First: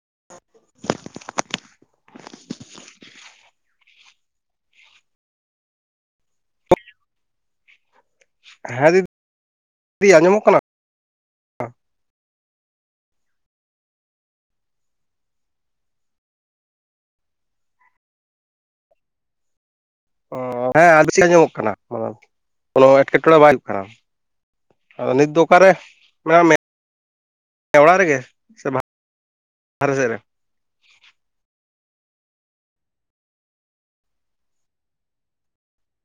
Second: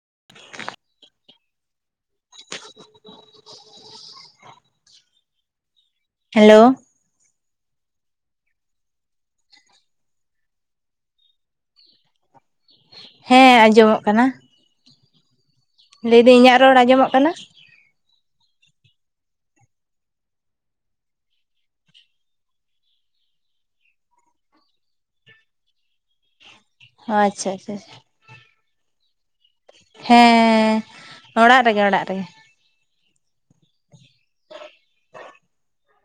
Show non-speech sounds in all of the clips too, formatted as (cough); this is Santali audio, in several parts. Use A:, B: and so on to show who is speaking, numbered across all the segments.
A: (inaudible) ᱦᱮᱞᱳ᱾
B: ᱦᱮᱸ ᱫᱤᱫ (unintelligible) ᱫᱤ ᱟᱸᱡᱚᱢᱚᱜ ᱠᱟᱱᱟ?
A: ᱦᱮᱸ ᱟᱸᱡᱚᱢᱚᱜ ᱠᱟᱱᱟ᱾ ᱞᱟᱹᱭᱫᱟᱹᱧ ᱤᱧᱟᱹᱜ ᱨᱚᱲ ᱟᱸᱡᱚᱢᱚᱜ ᱠᱟᱱᱟ?
B: ᱦᱸᱚ ᱦᱮᱸ (inaudible) ᱟᱸᱡᱚᱢᱚᱜ ᱠᱟᱱᱟ ᱠᱚᱱᱚ ᱮᱴᱠᱮᱴᱚᱬᱮ ᱵᱟᱭ ᱦᱩᱭᱩᱜ ᱠᱟᱱᱟ᱾ ᱟᱫᱚ ᱱᱤᱫ ᱫᱚ ᱚᱠᱟᱨᱮ? ᱢᱮᱱᱟᱢᱮ
A: ᱚ ᱟᱪᱪᱷᱟ ᱟᱪᱪᱷᱟ
B: (unintelligible) ᱚᱲᱟᱜ ᱨᱮᱜᱮ ᱥᱮ ᱵᱟᱜ (unintelligible) ᱨᱮ ᱥᱮᱜ ᱨᱮ?
A: ᱦᱮᱸ ᱚᱲᱟᱜ ᱨᱮᱜᱮ ᱚᱲᱟᱜ ᱨᱮᱜᱮ᱾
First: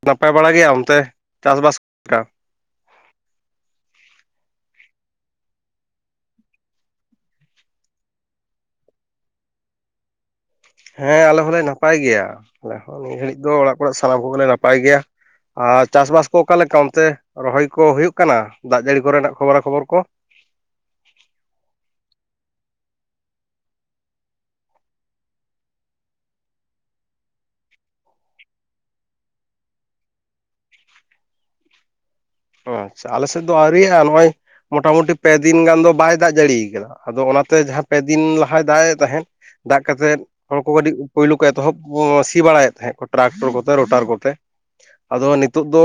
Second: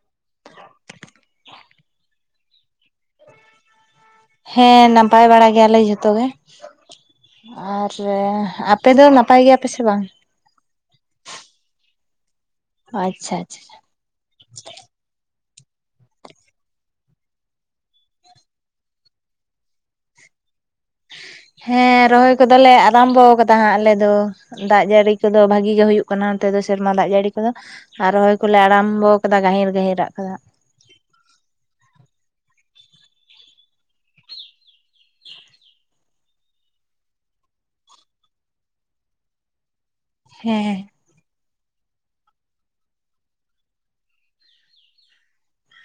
B: ᱱᱟᱯᱟᱭ ᱵᱟᱲᱟ ᱜᱮᱭᱟ ᱚᱱᱛᱮ ᱪᱟᱥᱵᱟᱥ ᱠᱚ?
A: ᱦᱮᱸ ᱱᱟᱯᱟᱭ ᱵᱟᱲᱟ ᱜᱮᱭᱟᱞᱮ ᱡᱷᱚᱛᱚ ᱜᱮ᱾ ᱟᱨ ᱟᱯᱮ ᱫᱚ ᱱᱟᱯᱟᱭ ᱜᱮᱭᱟᱯᱮ ᱥᱮ ᱵᱟᱝ?
B: ᱦᱮᱸ ᱟᱞᱮ ᱦᱚᱸᱞᱮ ᱱᱟᱯᱟᱭ ᱜᱮᱭᱟ, ᱟᱞᱮᱦᱚᱸ ᱱᱤᱭᱟᱹ
A: ᱟᱪᱪᱷᱟ
B: ᱜᱷᱟᱹᱲᱤᱡ ᱫᱚ
A: ᱟᱪᱪᱷᱟ
B: ᱚᱲᱟᱜ ᱠᱚᱨᱮ ᱥᱟᱱᱟᱢ ᱠᱚᱜᱮᱞᱮ ᱱᱟᱯᱟᱭ ᱜᱮᱭᱟ᱾ ᱟᱨ ᱪᱟᱥᱻᱵᱟᱥ ᱠᱚ ᱚᱠᱟᱞᱮᱠᱟ ᱚᱱᱛᱮ? ᱨᱚᱦᱚᱭ ᱠᱚ ᱦᱩᱭᱩᱜ ᱠᱟᱱᱟ ᱫᱟᱜ ᱡᱟᱹᱲᱤ ᱠᱚᱨᱮᱱᱟᱜ ᱠᱷᱚᱵᱚᱨᱟ ᱠᱷᱚᱵᱚᱨ ᱠᱚ?
A: ᱦᱮᱸ ᱨᱚᱦᱚᱭ ᱠᱚᱫᱚᱞᱮ ᱟᱨᱟᱢᱵᱚ ᱟᱠᱟᱫᱟ ᱦᱟᱸᱜ ᱟᱞᱮ ᱫᱚ ᱫᱟᱜ ᱡᱟᱹᱲᱤ ᱠᱚᱫᱚ ᱵᱷᱟᱹᱜᱤ ᱜᱮ ᱦᱩᱭᱩᱜ ᱠᱟᱱᱟ ᱚᱱᱚᱛ ᱫᱚ ᱥᱮᱨᱢᱟ ᱫᱟᱜ ᱡᱟᱹᱲᱤ ᱠᱚᱫᱚ᱾ ᱟᱨ ᱨᱚᱦᱚᱭ ᱠᱚᱞᱮ ᱟᱨᱟᱢᱵᱚ ᱟᱠᱟᱫᱟ ᱜᱟᱹᱦᱤᱨᱼᱜᱟᱹᱦᱤᱨᱟᱜ ᱠᱚᱫᱚ᱾
B: ᱟᱪᱪᱷᱟ ᱟᱞᱮᱥᱮᱫ ᱫᱚ ᱟᱹᱣᱤᱭᱼᱟ, ᱱᱚᱜ ᱱᱚᱭ ᱢᱚᱴᱟᱢᱩᱴᱤ ᱯᱮ ᱫᱤᱱ ᱜᱟᱱ ᱫᱚ ᱵᱟᱭ ᱫᱟᱜ ᱡᱟᱹᱲᱤᱭᱟ ᱟᱠᱟᱫᱟ᱾ ᱟᱫᱚ ᱚᱱᱟᱛᱮ ᱡᱟᱦᱟᱸ ᱯᱮᱫᱤᱱ ᱞᱟᱦᱟᱭ ᱫᱟᱜ ᱮᱫ ᱛᱟᱦᱮᱸᱫ ᱫᱟᱜ ᱠᱟᱛᱮᱜ ᱦᱚᱲ
A: ᱦᱮᱸ
B: ᱠᱚ ᱠᱟᱹᱴᱤᱡ ᱯᱩᱭᱭᱞᱩ ᱠᱚ ᱮᱛᱚᱦᱚᱵ ᱥᱤ ᱵᱟᱲᱟᱭᱮᱫ ᱛᱟᱦᱮᱸᱫ ᱴᱨᱟᱠᱴᱚᱨ ᱠᱚᱛᱮ ᱨᱳᱴᱟᱨ ᱠᱚᱛᱮ ᱟᱫᱚ ᱱᱤᱛᱚᱜ ᱫᱚ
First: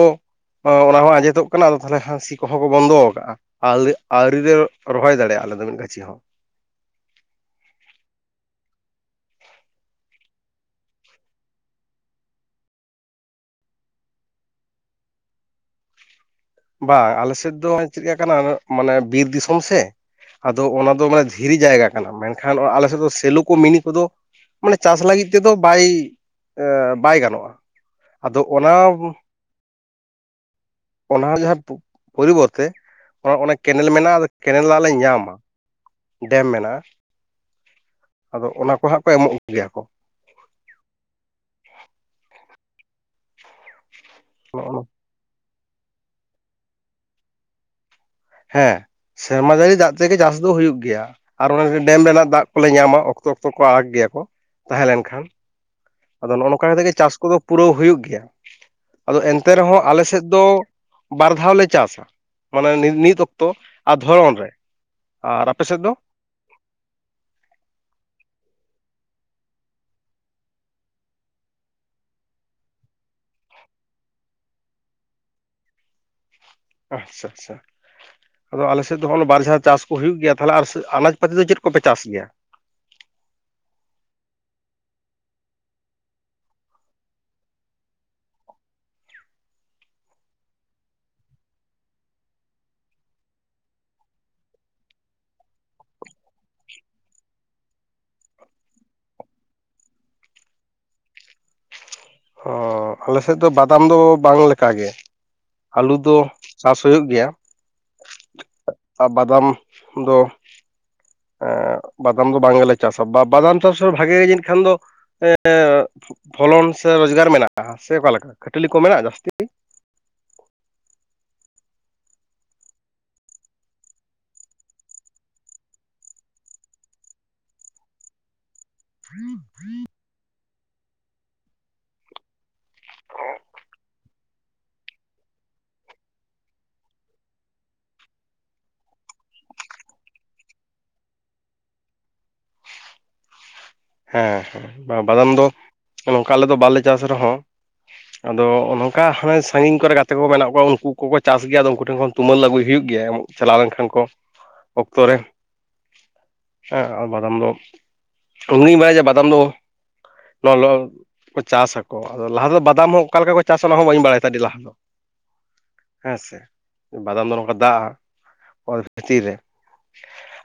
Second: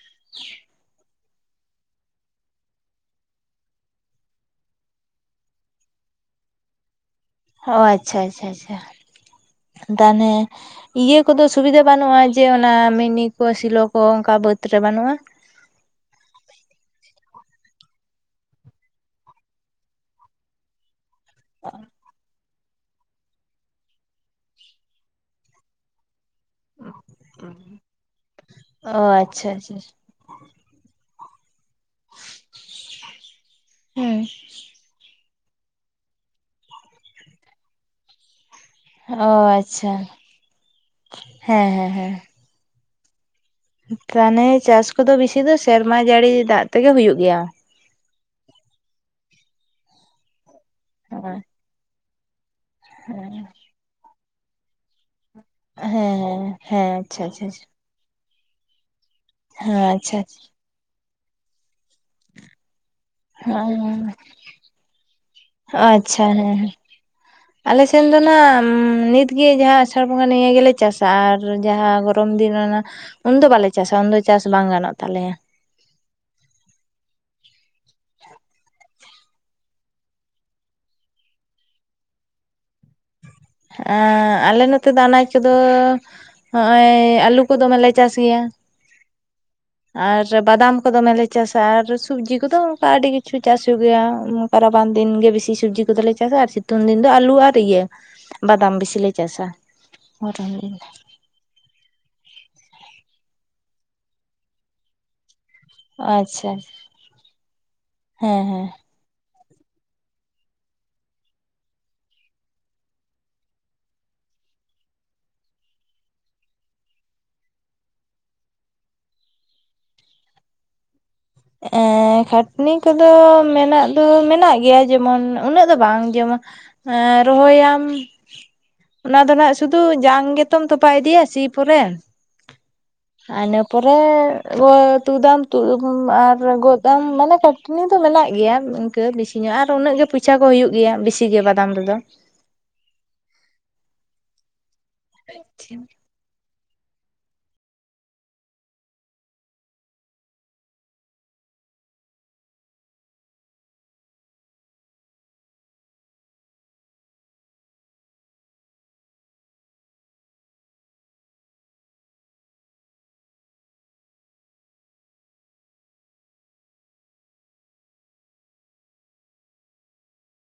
B: ᱚᱱᱟ ᱦᱚᱸ ᱟᱸᱡᱮᱫᱚᱜ ᱠᱟᱱᱟ ᱟᱫᱚ ᱛᱟᱦᱚᱞᱮ ᱦᱟᱹᱥᱤ ᱠᱚᱦᱚᱸ ᱠᱚ ᱵᱚᱱᱫᱚ ᱟᱠᱟᱟᱜᱼᱟ᱾ ᱟᱣᱨᱤ ᱟᱣᱨᱤᱞᱮ ᱨᱚᱦᱚᱭ ᱫᱟᱲᱮᱭᱟᱜᱼᱟ, ᱟᱞᱮ ᱫᱚ ᱢᱤᱫ ᱜᱟᱹᱪᱷᱤ ᱦᱚᱸ᱾
A: ᱚ ᱟᱪᱪᱷᱟ ᱟᱪᱪᱷᱟ ᱟᱪᱪᱷᱟ ᱛᱟᱱᱮ ᱤᱭᱟᱹ ᱠᱚᱫᱚ ᱥᱩᱵᱤᱫᱷᱟ ᱵᱟᱹᱱᱩᱜᱼᱟ ᱡᱮ ᱚᱱᱟ ᱢᱤᱱᱤ ᱠᱚ ᱥᱮᱞᱚ ᱠᱚ ᱚᱱᱠᱟ ᱵᱟᱹᱫᱽ ᱨᱮ ᱵᱟᱹᱱᱩᱜᱼᱟ?
B: ᱵᱟᱝ ᱟᱞᱮᱥᱮᱫ ᱫᱚ ᱪᱮᱫ ᱞᱮᱠᱟᱱᱟ ᱢᱟᱱᱮ ᱵᱤᱨ ᱫᱤᱥᱚᱢ ᱥᱮ ᱟᱫᱚ ᱚᱱᱟ ᱫᱚ ᱢᱟᱱᱮ ᱫᱷᱤᱨᱤ ᱡᱟᱭᱜᱟ ᱠᱟᱱᱟ, ᱢᱮᱱᱠᱷᱟᱱ ᱟᱞᱮᱥᱮᱫ ᱫᱚ ᱥᱮᱞᱚ ᱠᱚ ᱢᱤᱱᱤ ᱠᱚᱫᱚ ᱢᱟᱱᱮ ᱪᱟᱥ ᱞᱟᱹᱜᱤᱫ ᱛᱮᱫᱚ ᱵᱟᱭ ᱵᱟᱭ ᱜᱟᱱᱚᱜᱼᱟ᱾ ᱟᱫᱚ ᱚᱱᱟ
A: ᱚ ᱟᱪᱪᱷᱟ ᱟᱪᱪᱷᱟ
B: ᱚᱱᱟ ᱡᱟᱦᱟᱸ ᱯᱚᱨᱤᱵᱚᱨᱛᱮ ᱚᱱᱟ ᱠᱮᱱᱮᱞ ᱢᱮᱱᱟᱜᱼᱟ, ᱠᱮᱱᱮᱞ ᱞᱮ ᱧᱟᱢᱟ ᱰᱮᱢ ᱢᱮᱱᱟᱜᱼᱟ᱾ ᱟᱫᱚ ᱚᱱᱟ ᱠᱚ ᱦᱟᱸᱜ ᱠᱚ
A: ᱚ
B: ᱮᱢᱚᱜ ᱜᱮᱭᱟ ᱠᱚ
A: ᱟᱪᱪᱷᱟ ᱦᱮᱸ ᱦᱮᱸ ᱦᱮᱸ ᱛᱟᱱᱮ ᱪᱟᱥ ᱠᱚᱫᱚ ᱵᱤᱥᱤ ᱫᱚ ᱥᱮᱨᱢᱟ ᱡᱟᱹᱲᱤ ᱫᱟᱜ ᱛᱮᱜᱮ ᱦᱩᱭᱩᱜ ᱜᱮᱭᱟ?
B: ᱦᱮᱸ ᱥᱮᱨᱢᱟ ᱡᱟᱹᱲᱤ ᱫᱟᱜ ᱛᱮᱜᱮ ᱪᱟᱥ ᱫᱚ ᱦᱩᱭᱩᱜ ᱜᱮᱭᱟ ᱟᱨ
A: ᱦᱮᱸ
B: ᱚᱱ ᱰᱮᱢ ᱨᱮᱱᱟᱜ ᱫᱟᱜ ᱠᱚᱞᱮ ᱧᱟᱢᱟ ᱚᱠᱛᱚ ᱚᱠᱛᱚ ᱠᱚ ᱟᱠ ᱜᱮᱭᱟ ᱠᱚ ᱛᱟᱦᱮᱸ ᱞᱮᱱᱠᱷᱟᱱ ᱟᱫᱚ ᱱᱚᱜᱼᱚ
A: ᱦᱮᱸ
B: ᱱᱚᱝᱠᱟ ᱠᱟᱛᱮᱜ ᱜᱮ
A: ᱦᱮᱸ
B: ᱪᱟᱥ
A: ᱟᱪᱪᱷᱟ
B: ᱠᱚᱫᱚ
A: ᱟᱪᱪᱷᱟ
B: ᱯᱩᱨᱟᱹᱣ ᱦᱩᱭᱩᱜ ᱜᱮᱭᱟ᱾ ᱟᱫᱚ ᱮᱱᱛᱮ
A: ᱦᱮᱸ
B: ᱨᱮᱦᱚᱸ ᱟᱞᱮ
A: ᱟᱪᱪᱷᱟ
B: ᱥᱮᱫ ᱫᱚ ᱵᱟᱨ ᱫᱷᱟᱣᱞᱮ ᱪᱟᱥᱟ ᱢᱟᱱᱮ ᱱᱤᱛ ᱚᱠᱛᱚ᱾ ᱚ ᱟᱨ ᱫᱷᱚᱨᱚᱱ ᱨᱮ ᱟᱨ ᱟᱯᱮ ᱥᱮᱫ ᱫᱚ?
A: ᱟᱪᱪᱷᱟ ᱦᱮᱸ ᱟᱞᱮᱥᱮᱱ ᱫᱚ ᱱᱤᱛᱜᱮ ᱡᱟᱦᱟᱸ ᱟᱥᱟᱲ ᱵᱚᱸᱜᱟ ᱱᱤᱭᱟᱹ ᱜᱮᱞᱮ ᱪᱟᱥᱟ ᱟᱨ ᱡᱟᱦᱟᱸ ᱜ ᱯᱚᱨᱚᱢ ᱫᱤᱱ ᱨᱮᱱᱟᱜ ᱩᱱᱫᱚ ᱵᱟᱞᱮ ᱪᱟᱥᱟ ᱩᱱᱫᱚ ᱪᱟᱥ ᱵᱟᱝ ᱜᱟᱱᱚᱜ ᱛᱟᱞᱮᱭᱟ᱾
B: ᱟᱪᱪᱷᱟ ᱟᱪᱪᱷᱟ ᱟᱫᱚ ᱟᱞᱮ ᱥᱮᱫ ᱫᱚᱜᱼ ᱵᱟᱨ ᱡᱟᱦᱟᱸ ᱪᱟᱥ ᱠᱚ ᱦᱩᱭᱩᱜ ᱜᱮᱭᱟ᱾ ᱛᱟᱦᱚᱞᱮ ᱟᱨ ᱟᱱᱟᱡᱽ ᱯᱟᱛᱤ ᱫᱚ ᱪᱮᱫ ᱠᱚᱯᱮ ᱪᱟᱥ ᱜᱮᱭᱟ?
A: ᱟᱞᱮ ᱱᱚᱛᱮ ᱫᱚ ᱟᱱᱟᱡ ᱠᱚᱫᱚ ᱦᱚᱜᱼᱚᱭ ᱟᱹᱞᱩ ᱠᱚ ᱫᱚᱢᱮᱞᱮ ᱪᱟᱥ ᱜᱮᱭᱟ᱾ ᱟᱨ ᱵᱟᱫᱟᱢ ᱠᱚ ᱫᱚᱢᱮᱞᱮ ᱪᱟᱥᱟ ᱟᱨ ᱥᱚᱵᱡᱤ ᱠᱚᱫᱚ ᱚᱱᱠᱟ ᱟᱹᱰᱤ ᱠᱤᱪᱷᱩ ᱪᱟᱥ ᱦᱩᱭᱩᱜ ᱜᱮᱭᱟ᱾ ᱨᱟᱵᱟᱝ ᱫᱤᱱ ᱜᱮ ᱵᱮᱥᱤ ᱥᱚᱵᱡᱤ ᱠᱚᱫᱚᱞᱮ ᱪᱟᱥᱟ ᱟᱨ ᱥᱤᱛᱩᱝ ᱫᱤᱱ ᱫᱚ ᱟᱞᱩ ᱟᱨ ᱤᱭᱟᱹ ᱵᱟᱫᱟᱢ ᱵᱮᱥᱤᱤᱞᱮ ᱪᱟᱥᱟ ᱜᱚᱨᱚᱱ
B: ᱚ ᱟᱞᱮᱥᱮᱫ ᱫᱚ ᱵᱟᱫᱟᱢ ᱫᱚ ᱵᱟᱝ ᱞᱮᱠᱟ ᱜᱮ᱾ ᱟᱹᱞᱩ ᱫᱚ
A: ᱟᱪᱪᱷᱟ
B: ᱪᱟᱥ ᱦᱩᱭᱩᱜ ᱜᱮᱭᱟ᱾
A: ᱦᱮᱸ ᱦᱮᱸ
B: ᱵᱟᱫᱟᱢ ᱫᱚ ᱵᱟᱫᱟᱢ ᱫᱚ ᱵᱟᱝ ᱜᱮᱞᱮ ᱪᱟᱥᱟ ᱵᱟ ᱵᱟᱫᱟᱢ ᱪᱟᱥ ᱨᱮ ᱵᱷᱟᱜᱮ ᱜᱮ ᱡᱟᱹᱱᱤᱡ ᱠᱷᱟᱱ ᱫᱚ ᱮ ᱯᱷᱚᱞᱚᱱ ᱥᱮ ᱨᱚᱡᱽᱜᱟᱨ ᱢᱮᱱᱟᱜᱼᱟ ᱥᱮ ᱚᱠᱟᱞᱮᱠᱟ ᱠᱷᱟᱹᱴᱟᱹᱞᱤ ᱠᱚ ᱢᱮᱱᱟᱜᱼᱟ ᱡᱟᱹᱥᱛᱤ?
A: ᱠᱷᱟᱹᱴᱱᱤ ᱠᱚᱫᱚ ᱢᱮᱱᱟᱜ ᱫᱚ ᱢᱮᱱᱟᱜ ᱜᱮᱭᱟ ᱡᱮᱢᱚᱱ ᱩᱱᱟᱹᱜ ᱫᱚ ᱵᱟᱝ ᱡᱮᱢᱚᱱ ᱨᱚᱦᱚᱭᱟᱢ ᱚᱱᱟ ᱫᱚ ᱱᱟᱜ ᱥᱩᱫᱩ ᱡᱟᱝ ᱜᱮᱛᱚᱢ ᱛᱚᱯᱟᱭ ᱤᱫᱤᱭᱟ ᱥᱤ ᱯᱚᱨᱮ᱾ ᱟᱱᱟ ᱯᱚᱨᱮ ᱛᱩ ᱫᱟᱢ ᱟᱨ ᱜᱚᱫᱟᱢ ᱢᱟᱱᱮ ᱠᱟᱹᱴᱱᱤ ᱫᱚ ᱢᱮᱱᱟᱜ ᱜᱮᱭᱟ ᱤᱱᱠᱟᱹ ᱵᱮᱥᱤ ᱧᱚᱜ ᱟᱨ ᱩᱱᱟᱹᱜ ᱜᱮ ᱯᱚᱭᱥᱟ ᱪᱷᱟ ᱠᱚ ᱦᱩᱭᱩᱜ ᱜᱮᱭᱟ ᱵᱤᱥᱤ ᱜᱮ ᱵᱟᱫᱟᱢ ᱨᱮᱫᱚ ᱾
B: ᱦᱮᱸ ᱦᱮᱸ ᱵᱟᱝ ᱵᱟᱫᱟᱢ ᱫᱚ
A: ᱦᱮᱸ
B: ᱱᱚᱝᱠᱟ ᱟᱞᱮ ᱫᱚ ᱵᱟᱞᱮ ᱪᱟᱥ ᱨᱮᱦᱚᱸ ᱟᱫᱚ ᱱᱚᱝᱠᱟ ᱦᱟᱱᱮ ᱥᱟᱺᱜᱤᱧ ᱠᱚᱨᱮ ᱜᱟᱛᱮ ᱠᱚ ᱢᱮᱱᱟᱜ ᱠᱚᱣᱟ, ᱩᱱᱠᱩ ᱠᱚᱠᱚ ᱪᱟᱥ ᱜᱮᱭᱟ ᱟᱫᱚ ᱩᱱᱠᱩ ᱴᱷᱮᱱ ᱠᱷᱚᱱ ᱛᱩᱢᱟᱹ ᱟᱹᱜᱩᱭ ᱦᱩᱭᱩᱜ ᱜᱮᱭᱟ᱾ ᱮᱢ ᱪᱟᱞᱟᱣ ᱞᱮᱱᱠᱷᱟᱱ ᱠᱚ ᱚᱠᱛᱚ ᱨᱮ ᱦᱮᱸ ᱟᱨ ᱵᱟᱫᱟᱢ ᱫᱚ ᱩᱱᱤᱜᱮᱧ ᱵᱟᱲᱟᱭ ᱡᱮ ᱵᱟᱫᱟᱢ ᱫᱚ ᱱᱚᱣᱟ ᱪᱟᱥ ᱟᱠᱚ ᱟᱫᱚ ᱞᱟᱦᱟ ᱫᱚ ᱵᱟᱫᱟᱢ ᱦᱚᱸ ᱚᱠᱟ ᱞᱮᱠᱟ ᱠᱚ ᱪᱟᱥᱟ ᱚᱱᱟ ᱦᱚᱸ ᱵᱟᱹᱧ ᱵᱟᱲᱟᱭ ᱛᱟᱦᱮᱱ ᱟᱹᱰᱤ ᱞᱟᱦᱟ ᱫᱚ ᱦᱮᱸ ᱥᱮ ᱵᱟᱫᱟᱢ ᱫᱚ ᱱᱚᱝᱠᱟ ᱫᱟᱜᱼᱟ ᱚᱛ ᱵᱷᱤᱛᱤᱨ ᱨᱮ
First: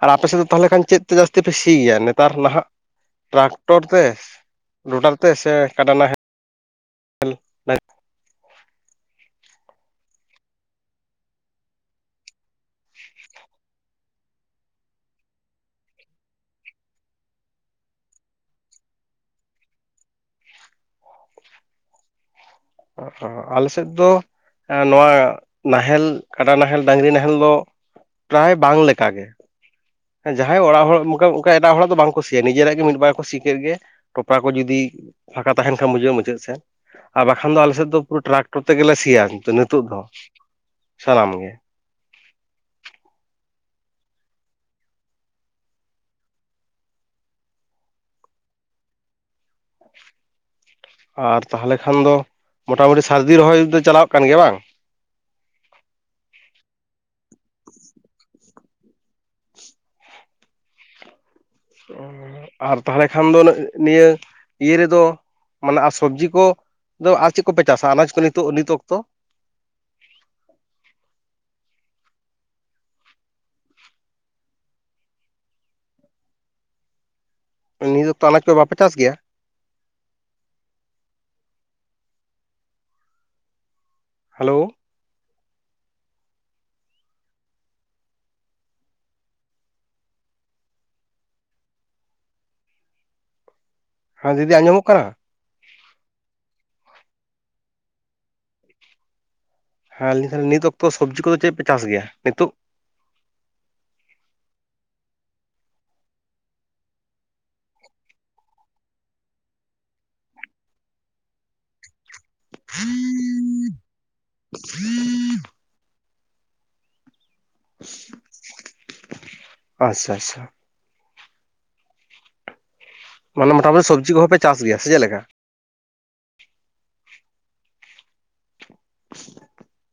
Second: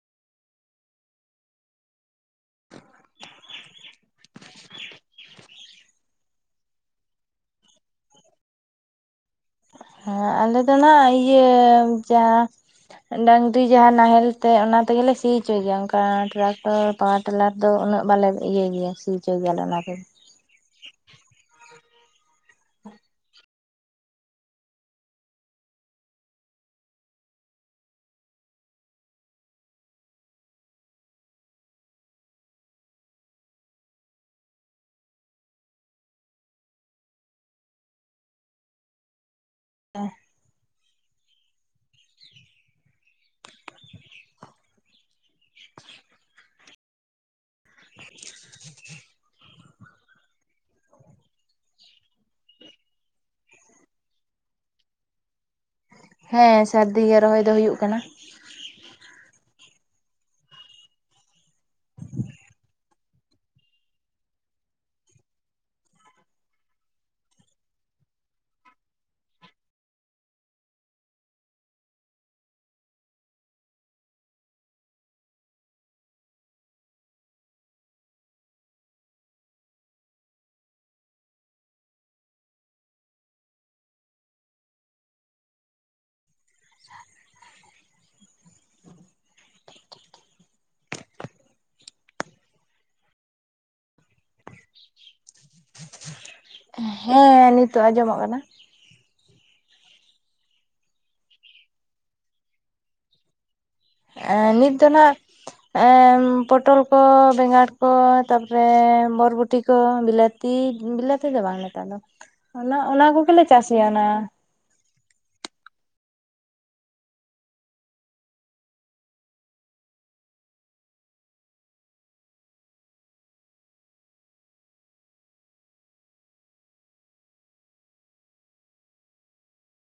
B: ᱟᱨ ᱟᱯᱮ ᱥᱮᱫ ᱫᱚ ᱛᱟᱦᱚᱞᱮ ᱠᱷᱟᱱ ᱪᱮᱫ ᱛᱮ ᱡᱟᱹᱥᱛᱤ ᱯᱮ ᱥᱤᱭᱟ ᱱᱮᱛᱟᱨ ᱱᱟᱦᱟᱜ? ᱴᱨᱟᱠᱴᱚᱨ ᱛᱮ, ᱞᱚᱴᱟᱨ ᱛᱮ ᱥᱮ ᱠᱟᱰᱟ ᱱᱟᱦᱮᱞ ᱛᱮ? (inaudible)
A: ᱦᱮᱸ ᱟᱞᱮ ᱫᱚᱞᱮ ᱤᱭᱟᱹ ᱡᱟ ᱰᱟᱝᱨᱤ ᱡᱟᱦᱟᱸ ᱱᱟᱦᱮᱞ ᱛᱮ ᱚᱱᱟ ᱛᱮᱜᱮᱞᱮ ᱥᱤ ᱚᱪᱚᱭ ᱜᱮᱭᱟ ᱚᱱᱠᱟ ᱴᱨᱟᱠᱴᱚᱨ ᱾ ᱯᱟᱣᱟᱨ ᱴᱮᱞᱟᱨ ᱫᱚ ᱩᱱᱟᱹᱜ ᱵᱟᱞᱮ ᱤᱭᱟᱹᱭ ᱜᱮᱭᱟ ᱥᱤ ᱚᱪᱚᱭ ᱜᱮᱭᱟᱞᱮ ᱚᱱᱟᱛᱮ
B: ᱟᱞᱮ ᱥᱮᱫ ᱫᱚ ᱾ ᱱᱚᱣᱟ ᱱᱟᱦᱮᱞ ᱠᱟᱰᱟ ᱱᱟᱦᱮᱞ ᱰᱟᱹᱝᱨᱤ ᱱᱟᱦᱮᱞ ᱫᱚ ᱾ ᱯᱨᱟᱭ ᱵᱟᱝ ᱞᱮᱠᱟ ᱜᱮ ᱾ ᱦᱮᱸ ᱡᱟᱦᱟᱸᱭ ᱚᱲᱟᱜ ᱦᱚᱲ ᱚᱱᱠᱟ ᱚᱱᱠᱟ ᱮᱴᱟᱜ ᱦᱚᱲᱟᱜ ᱫᱚ ᱵᱟᱝᱠᱚ ᱥᱤᱭᱟ ᱱᱤᱡᱮᱨᱟᱜ ᱜᱮ ᱢᱤᱫ ᱵᱟᱨ ᱠᱚ ᱥᱤ ᱠᱮᱫ ᱜᱮ ᱴᱚᱯᱨᱟ ᱠᱚ ᱡᱩᱫᱤ ᱯᱷᱟᱸᱠᱟ ᱛᱟᱦᱮᱱ ᱠᱷᱟᱱ ᱵᱩᱡᱷᱟᱹᱜᱼᱟ ᱢᱩᱪᱟᱹᱫ ᱥᱮᱫ ᱾ ᱠᱷᱟᱱ ᱫᱚ ᱟᱞᱮᱥᱮᱫ ᱫᱚ ᱯᱩᱨᱟᱹ ᱴᱨᱟᱠᱴᱚᱨ ᱛᱮᱜᱮ ᱥᱤᱭᱟ ᱱᱤᱛᱚᱜ ᱫᱚ ᱥᱟᱱᱟᱢ ᱜᱮ ᱾
A: (inaudible) (inaudible)
B: ᱟᱨ ᱛᱟᱦᱚᱞᱮ ᱠᱷᱟᱱ ᱫᱚ ᱢᱳᱴᱟᱢᱩᱴᱤ ᱥᱟᱹᱨᱫᱤ ᱨᱚᱦᱚᱭ ᱫᱚ ᱪᱟᱞᱟᱜ ᱠᱟᱱ ᱜᱮᱭᱟ ᱵᱟᱝ ᱾
A: ᱦᱮᱸ ᱥᱟᱹᱨᱫᱤ ᱜᱮ ᱨᱚᱦᱚᱭ ᱫᱚ ᱦᱩᱭᱩᱜ ᱠᱟᱱᱟ ᱾
B: ᱟᱨ ᱛᱟᱦᱞᱮ ᱠᱷᱟᱱ ᱫᱚ ᱱᱤᱭᱟᱹ ᱤᱭᱟᱹ ᱨᱮᱫᱚ ᱾ ᱢᱟᱱᱮ ᱟᱨ ᱥᱚᱵᱽᱡᱤ ᱠᱚᱫᱚ ᱟᱨ ᱪᱮᱫ ᱠᱚᱯᱮ ᱪᱟᱥᱟ ᱟᱱᱟᱡ ᱠᱚ ᱱᱤᱛᱚᱜ ᱱᱤᱛ ᱚᱠᱛᱚ? ᱱᱤᱛ ᱚᱠᱛᱚ ᱟᱱᱟᱡᱽ ᱠᱚ ᱵᱟᱯᱮ ᱪᱟᱥ ᱜᱮᱭᱟ ᱾ ᱦᱮᱞᱳ ᱾
A: (inaudible)
B: ᱦᱮᱸ ᱫᱤᱫᱤ ᱟᱸᱡᱚᱢᱚᱜ ᱠᱟᱱᱟ
A: ᱦᱮᱸ ᱱᱤᱛᱚᱜ ᱟᱸᱡᱚᱢᱚᱜ ᱠᱟᱱᱟ ᱾
B: ᱦᱮᱸ (unintelligible) ᱱᱤᱛ ᱚᱠᱛᱚ ᱥᱚᱵᱽᱡᱤ ᱠᱚᱫᱚ ᱪᱮᱫ ᱯᱮ ᱪᱟᱥ ᱜᱮᱭᱟ ᱱᱤᱛᱚᱜ ᱾
A: ᱮ ᱱᱤᱛ ᱫᱚ ᱱᱟᱜ ᱮ ᱯᱚᱴᱚᱞ ᱠᱚ ᱵᱮᱸᱜᱟᱲ ᱠᱚ ᱛᱟᱯᱚᱨᱮ ᱵᱚᱨᱵᱚᱴᱤ ᱠᱚ ᱵᱤᱞᱟᱹᱛ ᱛᱤ ᱵᱤᱞᱟᱹ ᱛᱮᱫᱚ ᱵᱟᱝ ᱱᱮᱛᱟᱨ ᱫᱚ ᱚᱱᱟ ᱚᱱᱟ ᱠᱚᱜᱮᱞᱮ ᱪᱟᱥ ᱜᱮᱭᱟ ᱚᱱᱟ ᱾
B: (inaudible) (inaudible) ᱟᱪᱷᱟ- ᱟᱪᱷᱟ ᱾ ᱢᱟᱱᱮ ᱢᱚᱴᱟᱢᱩᱴᱤ ᱥᱚᱵᱡᱤ ᱠᱚᱦᱚᱸᱯᱮ ᱪᱟᱥ ᱜᱮᱭᱟ ᱥᱮ ᱪᱮᱫ ᱞᱮᱠᱟ? (inaudible)